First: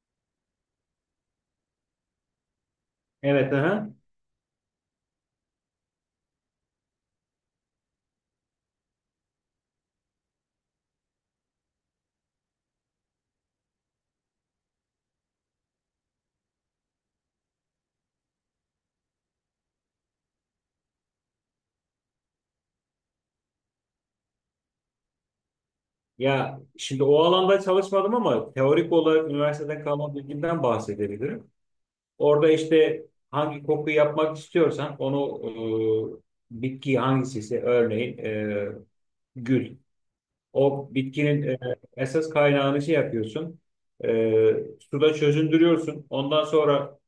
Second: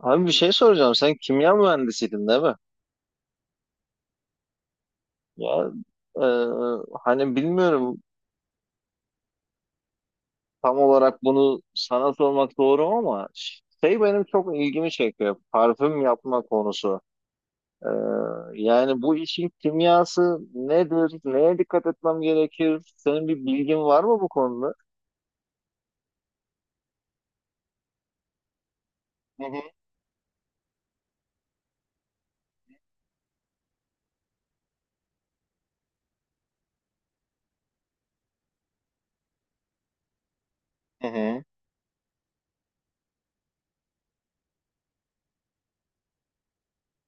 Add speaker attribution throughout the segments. Speaker 1: Abi bir şey soracağım. Sen kimya mühendisiydin değil mi?
Speaker 2: Evet, aha.
Speaker 1: Ya e, bilmiyorum tam olarak bunu sana sormak doğru mu ama benim çok ilgimi çekiyor. Parfüm yapma konusu. E, Yani bu işin kimyası nedir? Neye dikkat etmem gerekir? Senin bir bilgin var mı bu konuda?
Speaker 2: Ya şimdi o alanda çalışmadım ama teorik olarak
Speaker 1: Hı hı.
Speaker 2: üniversiteden kalan bilgimden bahsedebilirim. Orada işte hangi koku yapmak istiyorsan onu bitki hangisiyse örneğin gül. O
Speaker 1: Hı
Speaker 2: bitkinin
Speaker 1: hı.
Speaker 2: esas kaynağını şey yapıyorsun. E, Suda çözündürüyorsun. Ondan sonra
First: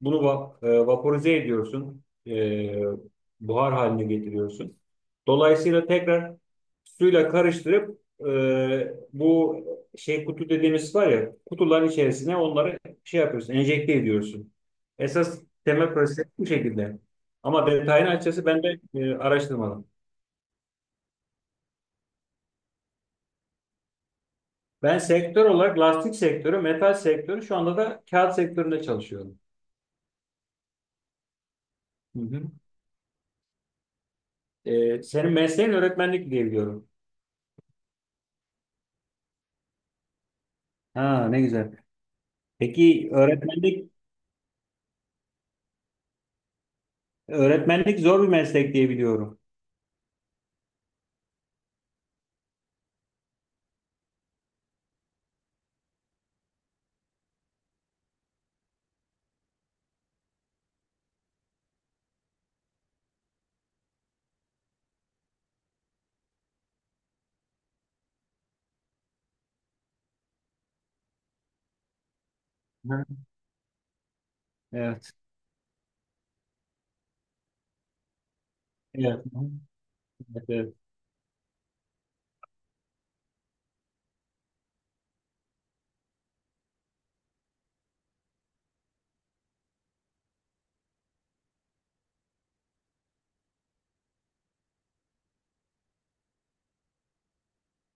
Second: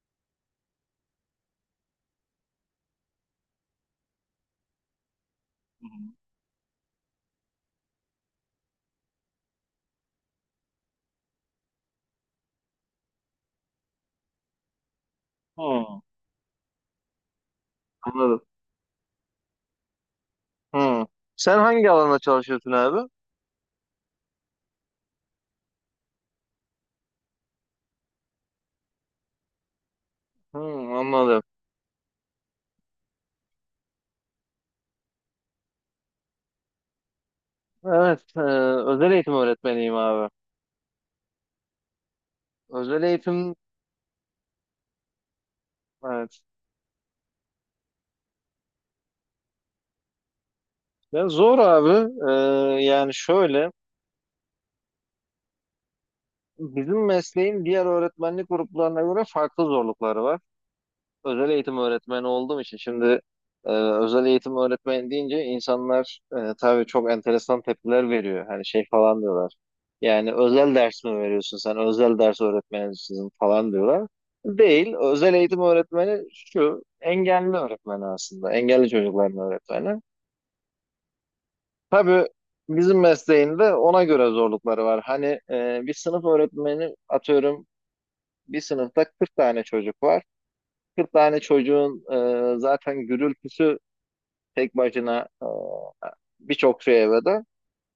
Speaker 2: bunu vaporize ediyorsun, buhar haline getiriyorsun.
Speaker 1: Hı,
Speaker 2: Dolayısıyla tekrar suyla karıştırıp bu şey kutu dediğimiz var ya kutuların içerisine onları şey yapıyorsun, enjekte ediyorsun. Esas temel proses bu şekilde. Ama detayını
Speaker 1: anladım.
Speaker 2: açıkçası ben de araştırmadım.
Speaker 1: Hı. Sen hangi alanda çalışıyorsun abi?
Speaker 2: Ben sektör olarak lastik sektörü, metal sektörü şu anda da kağıt sektöründe çalışıyorum.
Speaker 1: Hı, anladım.
Speaker 2: Hı hı. Senin mesleğin öğretmenlik diye biliyorum.
Speaker 1: Evet, özel eğitim öğretmeniyim abi.
Speaker 2: Ha, ne güzel.
Speaker 1: Özel
Speaker 2: Peki
Speaker 1: eğitim, evet.
Speaker 2: öğretmenlik zor bir meslek diye biliyorum.
Speaker 1: Ya zor abi. Yani şöyle, bizim mesleğin diğer öğretmenlik gruplarına göre farklı zorlukları var. Özel eğitim öğretmeni olduğum için şimdi özel eğitim öğretmeni deyince insanlar, tabii çok enteresan tepkiler veriyor. Hani şey falan diyorlar. Yani özel ders mi veriyorsun sen? Özel ders
Speaker 2: Hı.
Speaker 1: öğretmenisin falan diyorlar. Değil.
Speaker 2: Evet.
Speaker 1: Özel eğitim öğretmeni şu engelli öğretmeni aslında. Engelli
Speaker 2: Evet.
Speaker 1: çocukların öğretmeni.
Speaker 2: Evet, evet.
Speaker 1: Tabii bizim mesleğinde ona göre zorlukları var. Hani bir sınıf öğretmeni atıyorum, bir sınıfta 40 tane çocuk var. 40 tane çocuğun zaten gürültüsü tek başına, birçok şey evde.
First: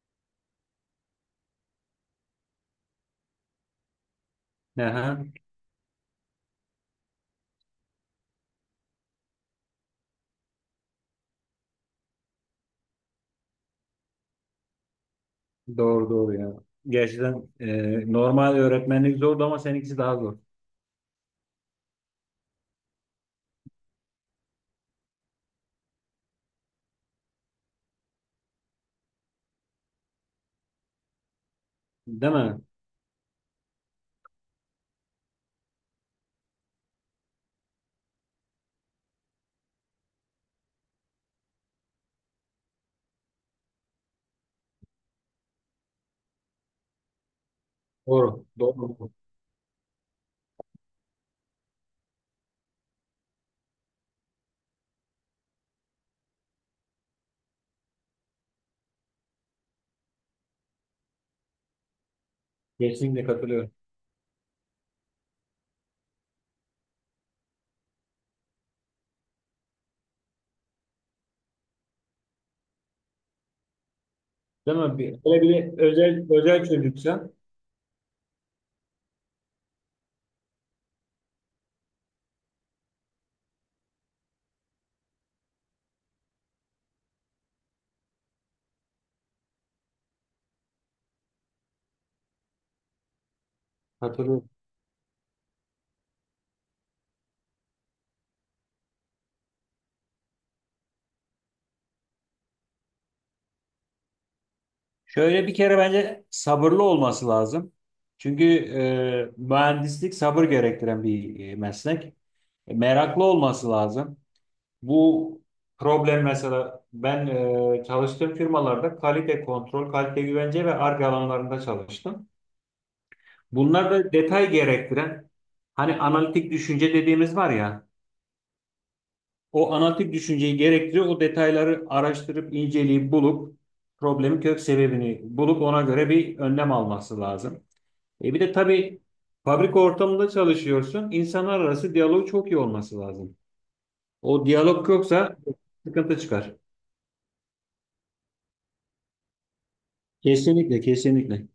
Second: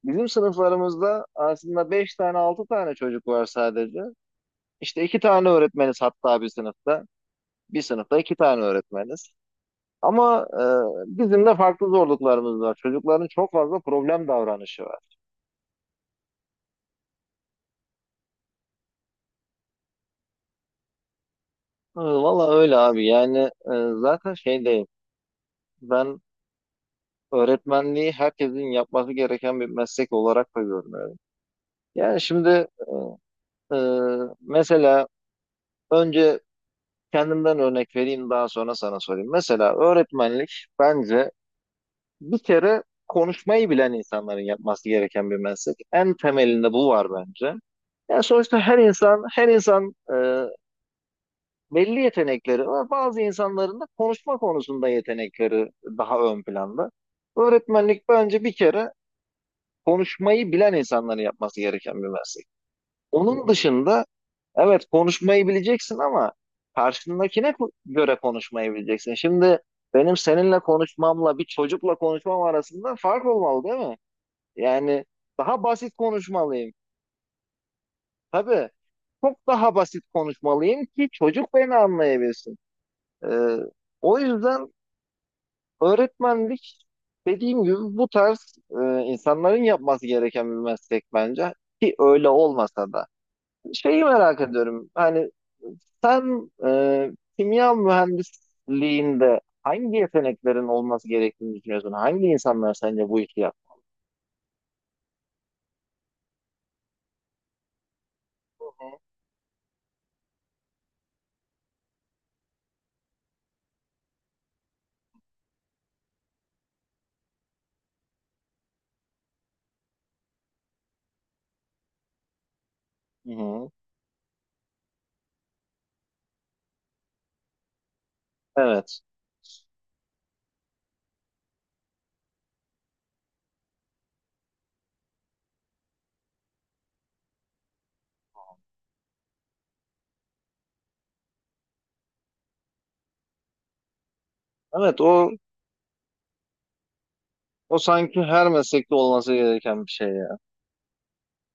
Speaker 1: Bizim sınıflarımızda aslında 5 tane 6 tane çocuk var sadece. İşte 2
Speaker 2: Aha.
Speaker 1: tane öğretmeniz hatta bir sınıfta. Bir sınıfta 2 tane öğretmeniz. Ama bizim de farklı zorluklarımız var. Çocukların çok fazla problem davranışı var.
Speaker 2: Doğru doğru ya. Gerçekten normal öğretmenlik zordu ama seninkisi daha zor.
Speaker 1: Valla öyle abi, yani zaten şey değil, ben öğretmenliği herkesin yapması gereken bir meslek olarak da görmüyorum. Yani
Speaker 2: Değil mi?
Speaker 1: şimdi, e, mesela önce kendimden örnek vereyim, daha sonra sana sorayım. Mesela öğretmenlik bence bir kere konuşmayı bilen insanların yapması gereken bir meslek. En temelinde bu var bence. Yani
Speaker 2: Doğru.
Speaker 1: sonuçta her
Speaker 2: Doğru.
Speaker 1: insan, belli yetenekleri var. Bazı insanların da konuşma konusunda yetenekleri daha ön planda. Öğretmenlik bence bir kere konuşmayı bilen insanların yapması gereken bir meslek.
Speaker 2: Kesinlikle
Speaker 1: Onun
Speaker 2: katılıyorum.
Speaker 1: dışında, evet, konuşmayı bileceksin ama karşındakine göre konuşmayı bileceksin. Şimdi benim seninle konuşmamla bir çocukla konuşmam arasında fark olmalı değil mi?
Speaker 2: Değil mi?
Speaker 1: Yani
Speaker 2: Bir, öyle bir
Speaker 1: daha
Speaker 2: de
Speaker 1: basit
Speaker 2: özel özel
Speaker 1: konuşmalıyım.
Speaker 2: çocuksa
Speaker 1: Tabii çok daha basit konuşmalıyım ki çocuk beni anlayabilsin. Ee, O yüzden öğretmenlik, dediğim gibi, bu tarz insanların yapması gereken bir meslek bence, ki öyle olmasa da. Şeyi merak
Speaker 2: katılıyorum.
Speaker 1: ediyorum, hani sen, kimya mühendisliğinde hangi yeteneklerin olması gerektiğini düşünüyorsun? Hangi insanlar sence bu işi yap?
Speaker 2: Şöyle bir kere bence sabırlı olması lazım. Çünkü mühendislik sabır gerektiren bir meslek. Meraklı olması lazım. Bu problem mesela ben çalıştığım firmalarda kalite kontrol, kalite güvence ve Ar-Ge alanlarında çalıştım.
Speaker 1: Hı hı.
Speaker 2: Bunlar da detay gerektiren hani analitik düşünce dediğimiz var ya
Speaker 1: Evet.
Speaker 2: o analitik düşünceyi gerektiriyor. O detayları araştırıp inceleyip bulup problemin kök sebebini bulup ona göre bir önlem alması lazım. E bir de tabii fabrika ortamında çalışıyorsun. İnsanlar arası diyaloğu çok iyi olması lazım. O diyalog
Speaker 1: Evet, o
Speaker 2: yoksa sıkıntı çıkar.
Speaker 1: o sanki her meslekte olması gereken bir şey ya.
Speaker 2: Kesinlikle, kesinlikle.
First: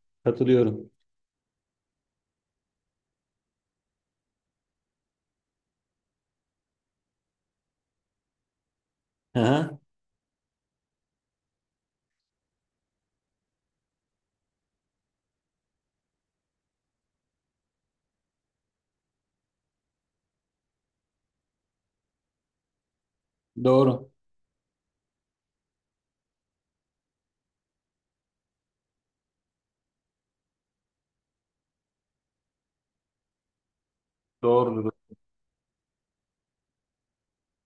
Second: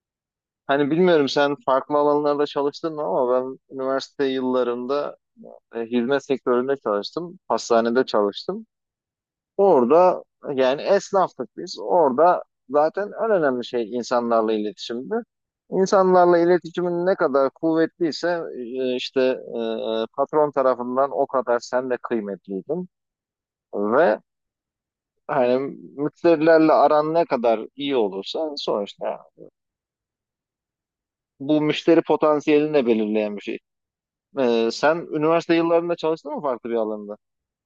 Speaker 1: Hani
Speaker 2: Katılıyorum.
Speaker 1: bilmiyorum sen farklı alanlarda çalıştın mı ama ben üniversite yıllarında, hizmet sektöründe çalıştım. Hastanede çalıştım.
Speaker 2: Aha,
Speaker 1: Orada, yani esnaftık biz. Orada zaten en önemli şey insanlarla iletişimdi. İnsanlarla iletişimin ne kadar kuvvetliyse, patron tarafından o kadar sen de kıymetliydin.
Speaker 2: doğru.
Speaker 1: Ve hani müşterilerle aran ne kadar iyi olursa sonuçta bu müşteri potansiyelini de belirleyen bir şey.
Speaker 2: Doğrudur.
Speaker 1: Sen üniversite yıllarında çalıştın mı farklı bir alanda?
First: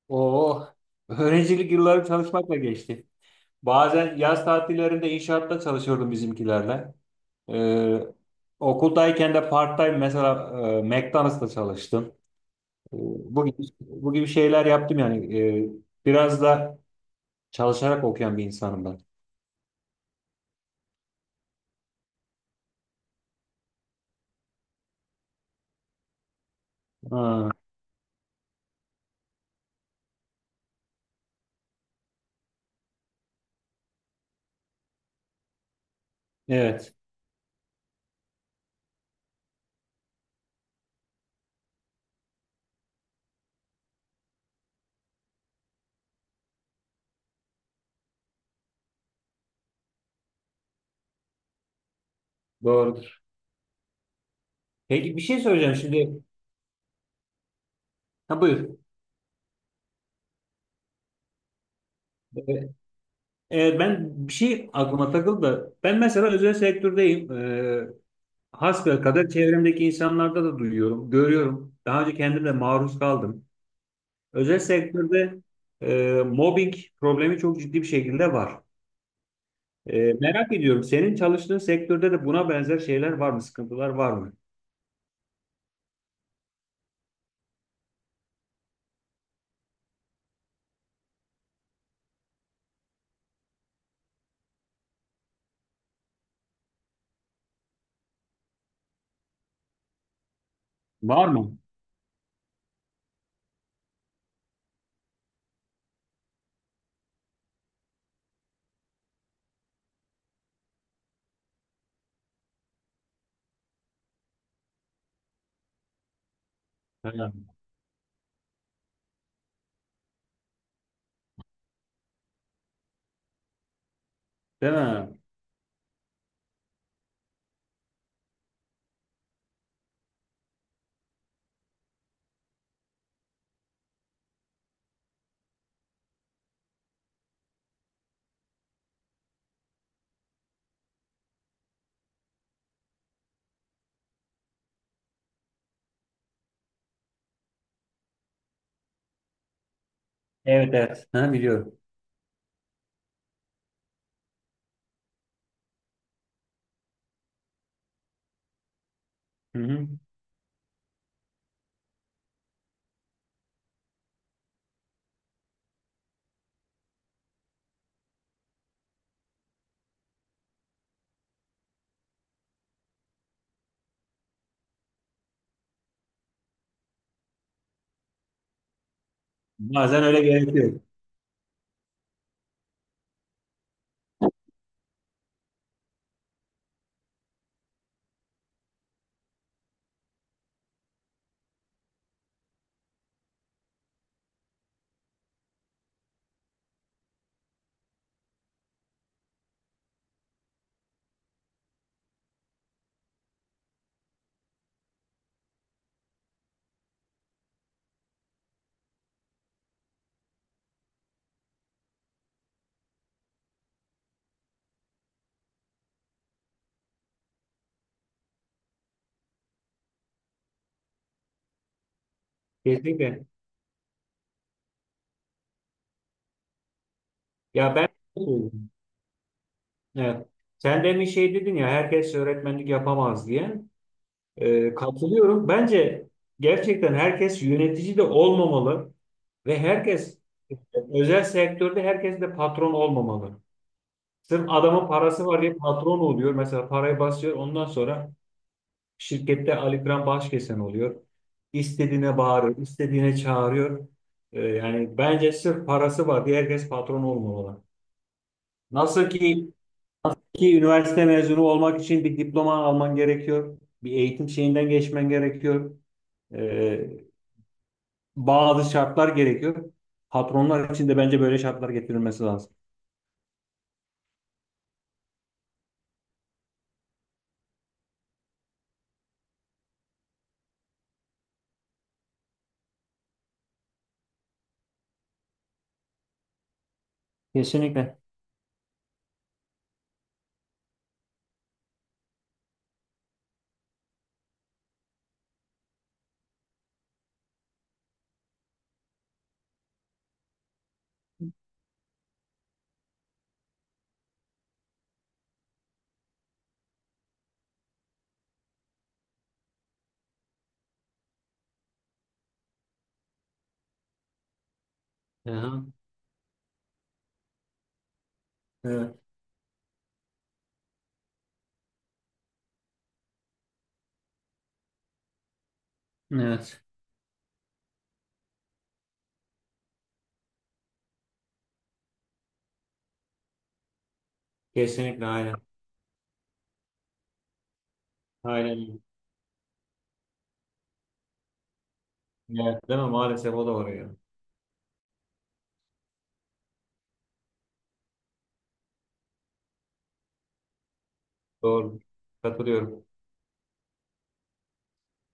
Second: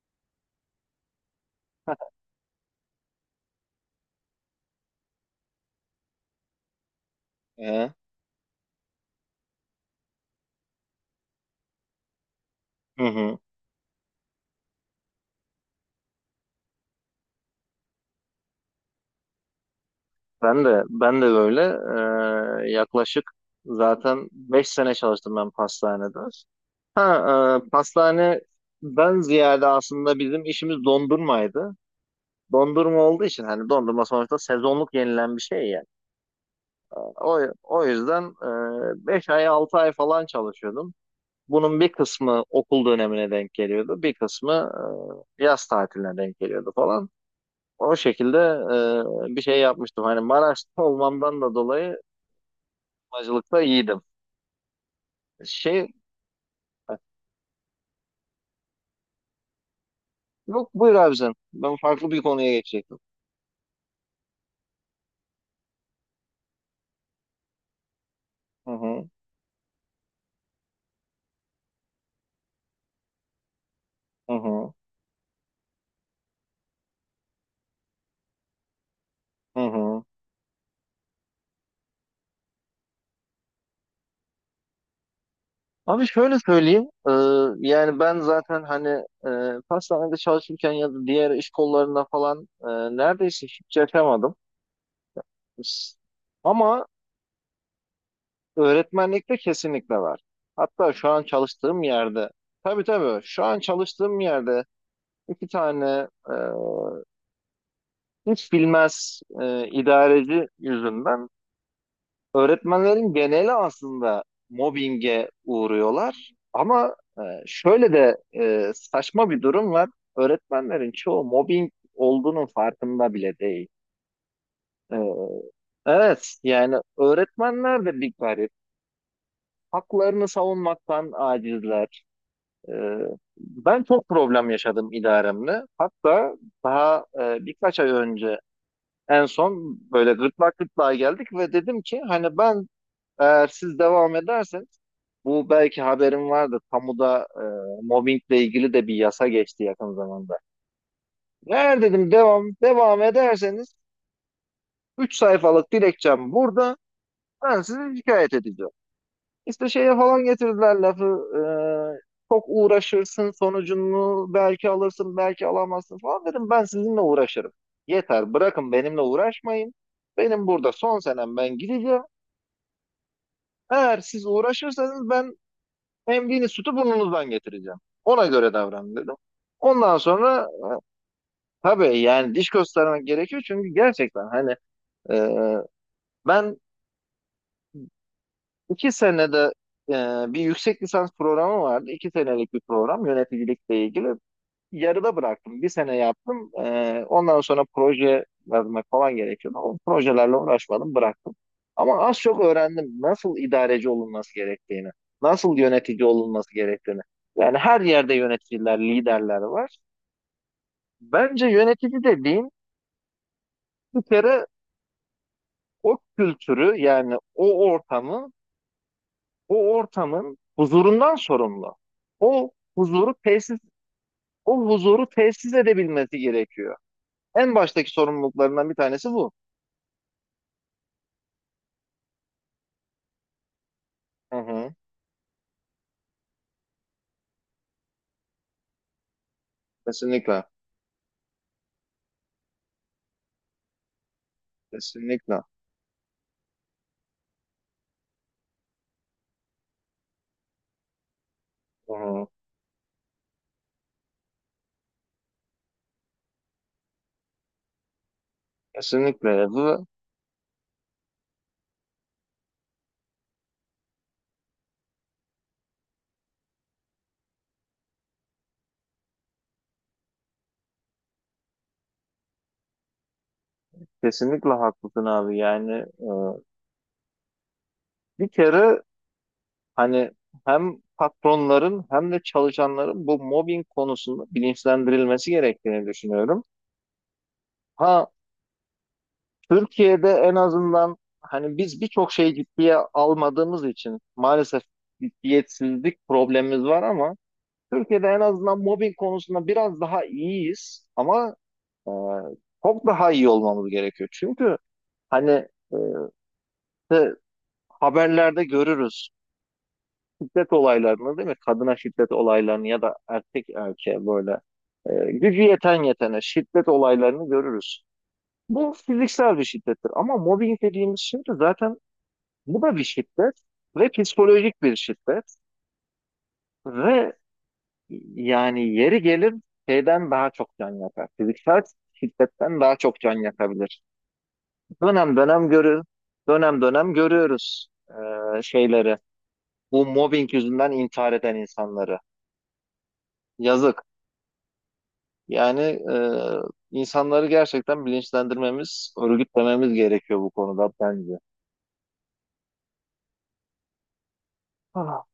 Speaker 2: Oo, öğrencilik yılları çalışmakla geçti. Bazen yaz tatillerinde inşaatta çalışıyordum bizimkilerle.
Speaker 1: Ee,
Speaker 2: Ee, Okuldayken de part-time mesela McDonald's'ta çalıştım. Ee,
Speaker 1: Hı hı.
Speaker 2: Bu gibi, bu gibi şeyler yaptım yani. Biraz da çalışarak okuyan bir insanım ben.
Speaker 1: Ben de böyle, yaklaşık zaten 5 sene çalıştım ben pastanede.
Speaker 2: Ha,
Speaker 1: Ha, pastane ben ziyade aslında bizim işimiz dondurmaydı. Dondurma olduğu için hani dondurma sonuçta sezonluk yenilen bir şey yani.
Speaker 2: evet,
Speaker 1: O yüzden 5 ay 6 ay falan çalışıyordum. Bunun bir kısmı okul dönemine denk geliyordu. Bir kısmı yaz tatiline denk geliyordu falan. O şekilde bir şey yapmıştım. Hani Maraş'ta olmamdan da dolayı
Speaker 2: doğrudur.
Speaker 1: acılıkta iyiydim.
Speaker 2: Peki bir şey söyleyeceğim
Speaker 1: Şey,
Speaker 2: şimdi. Ha, buyur.
Speaker 1: yok buyur abi sen. Ben farklı bir konuya
Speaker 2: Ee,
Speaker 1: geçecektim.
Speaker 2: Evet, ben bir şey aklıma takıldı da. Ben mesela özel sektördeyim.
Speaker 1: Hı hı,
Speaker 2: Hasbelkader çevremdeki insanlarda da duyuyorum, görüyorum. Daha önce kendim de maruz kaldım.
Speaker 1: hı
Speaker 2: Özel
Speaker 1: hı,
Speaker 2: sektörde mobbing problemi çok ciddi bir şekilde var.
Speaker 1: hı hı.
Speaker 2: Merak ediyorum senin çalıştığın sektörde de buna benzer şeyler var mı? Sıkıntılar var mı?
Speaker 1: Abi şöyle söyleyeyim. Yani ben zaten hani pastanede çalışırken ya da diğer iş kollarında falan, neredeyse hiç yaşamadım. S- Ama öğretmenlikte kesinlikle var. Hatta şu an
Speaker 2: Var mı?
Speaker 1: çalıştığım yerde. Tabii tabii, şu an çalıştığım yerde iki tane hiç bilmez idareci yüzünden öğretmenlerin geneli aslında mobbinge uğruyorlar. Ama
Speaker 2: Ha.
Speaker 1: şöyle de saçma bir durum var. Öğretmenlerin çoğu mobbing olduğunun farkında bile değil.
Speaker 2: Değil
Speaker 1: E,
Speaker 2: mi?
Speaker 1: evet, yani öğretmenler de bir garip. Haklarını savunmaktan acizler. E, Ben çok problem yaşadım idaremle. Hatta daha birkaç ay önce en son böyle gırtlak gırtlağa geldik ve dedim ki, hani ben, eğer siz devam ederseniz, bu belki haberim vardır. Kamuda mobbingle ilgili de bir yasa geçti yakın zamanda.
Speaker 2: Evet, evet. Ha, biliyorum.
Speaker 1: Eğer dedim devam ederseniz, 3 sayfalık dilekçem burada. Ben sizi şikayet edeceğim.
Speaker 2: Hı
Speaker 1: İşte
Speaker 2: hı.
Speaker 1: şeye falan getirdiler lafı. Çok uğraşırsın, sonucunu belki alırsın belki alamazsın falan dedim. Ben sizinle uğraşırım. Yeter, bırakın benimle uğraşmayın. Benim burada son senem, ben gideceğim. Eğer siz uğraşırsanız, ben emdiğiniz sütü burnunuzdan getireceğim. Ona göre davranın dedim. Ondan
Speaker 2: Bazen öyle
Speaker 1: sonra
Speaker 2: gerekiyor.
Speaker 1: tabii, yani diş göstermek gerekiyor çünkü gerçekten hani e, ben iki senede, e, bir yüksek lisans programı vardı. İki senelik bir program, yöneticilikle ilgili, yarıda bıraktım. Bir sene yaptım. Ondan sonra proje yazmak falan gerekiyordu. O projelerle uğraşmadım, bıraktım. Ama az çok öğrendim nasıl idareci olunması gerektiğini, nasıl yönetici olunması gerektiğini. Yani her yerde yöneticiler, liderler var. Bence yönetici dediğin, bir kere, o kültürü, yani o ortamı, o ortamın huzurundan sorumlu. O huzuru
Speaker 2: Kesinlikle.
Speaker 1: tesis, o huzuru tesis edebilmesi gerekiyor. En
Speaker 2: Ya, ben
Speaker 1: baştaki sorumluluklarından bir tanesi bu.
Speaker 2: evet. Sen demin şey dedin ya herkes öğretmenlik yapamaz diye.
Speaker 1: Hı hı.
Speaker 2: Katılıyorum. Bence gerçekten herkes yönetici de olmamalı ve herkes
Speaker 1: Kesinlikle.
Speaker 2: özel sektörde herkes de patron olmamalı. Sırf adamın parası
Speaker 1: Kesinlikle.
Speaker 2: var diye patron oluyor. Mesela parayı basıyor. Ondan sonra şirkette Ali Kıran Başkesen oluyor.
Speaker 1: Hı
Speaker 2: İstediğine
Speaker 1: hı.
Speaker 2: bağırıyor, istediğine çağırıyor. Yani bence sırf parası var diye herkes patron olmamalı. Nasıl
Speaker 1: Kesinlikle.
Speaker 2: ki
Speaker 1: Bu
Speaker 2: ki üniversite mezunu olmak için bir diploma alman gerekiyor. Bir eğitim şeyinden geçmen gerekiyor. Ee, Bazı şartlar gerekiyor. Patronlar için de bence böyle şartlar getirilmesi lazım.
Speaker 1: kesinlikle haklısın abi. Yani e, bir kere hani hem patronların hem de çalışanların bu mobbing konusunda bilinçlendirilmesi gerektiğini düşünüyorum.
Speaker 2: Kesinlikle.
Speaker 1: Ha, Türkiye'de en azından, hani biz birçok şeyi ciddiye almadığımız için maalesef ciddiyetsizlik problemimiz var ama Türkiye'de en azından mobbing konusunda biraz daha iyiyiz ama e, çok daha iyi olmamız gerekiyor. Çünkü hani e, işte haberlerde görürüz şiddet olaylarını değil mi? Kadına şiddet olaylarını ya da erkek erkeğe böyle, gücü
Speaker 2: Aha,
Speaker 1: yeten yetene şiddet olaylarını görürüz. Bu
Speaker 2: evet.
Speaker 1: fiziksel bir şiddettir ama mobbing dediğimiz şey de zaten bu da bir şiddet, ve psikolojik bir şiddet,
Speaker 2: Evet.
Speaker 1: ve yani yeri gelir şeyden daha çok can yakar. Fiziksel şiddetten daha çok can yakabilir.
Speaker 2: Kesinlikle
Speaker 1: Dönem
Speaker 2: aynen.
Speaker 1: dönem görür, dönem dönem görüyoruz
Speaker 2: Aynen.
Speaker 1: şeyleri, bu mobbing yüzünden intihar eden insanları.
Speaker 2: Evet, değil mi? Maalesef o da var
Speaker 1: Yazık.
Speaker 2: ya.
Speaker 1: Yani insanları gerçekten bilinçlendirmemiz, örgütlememiz gerekiyor bu konuda bence.
Speaker 2: Doğru. Katılıyorum.
Speaker 1: Ah.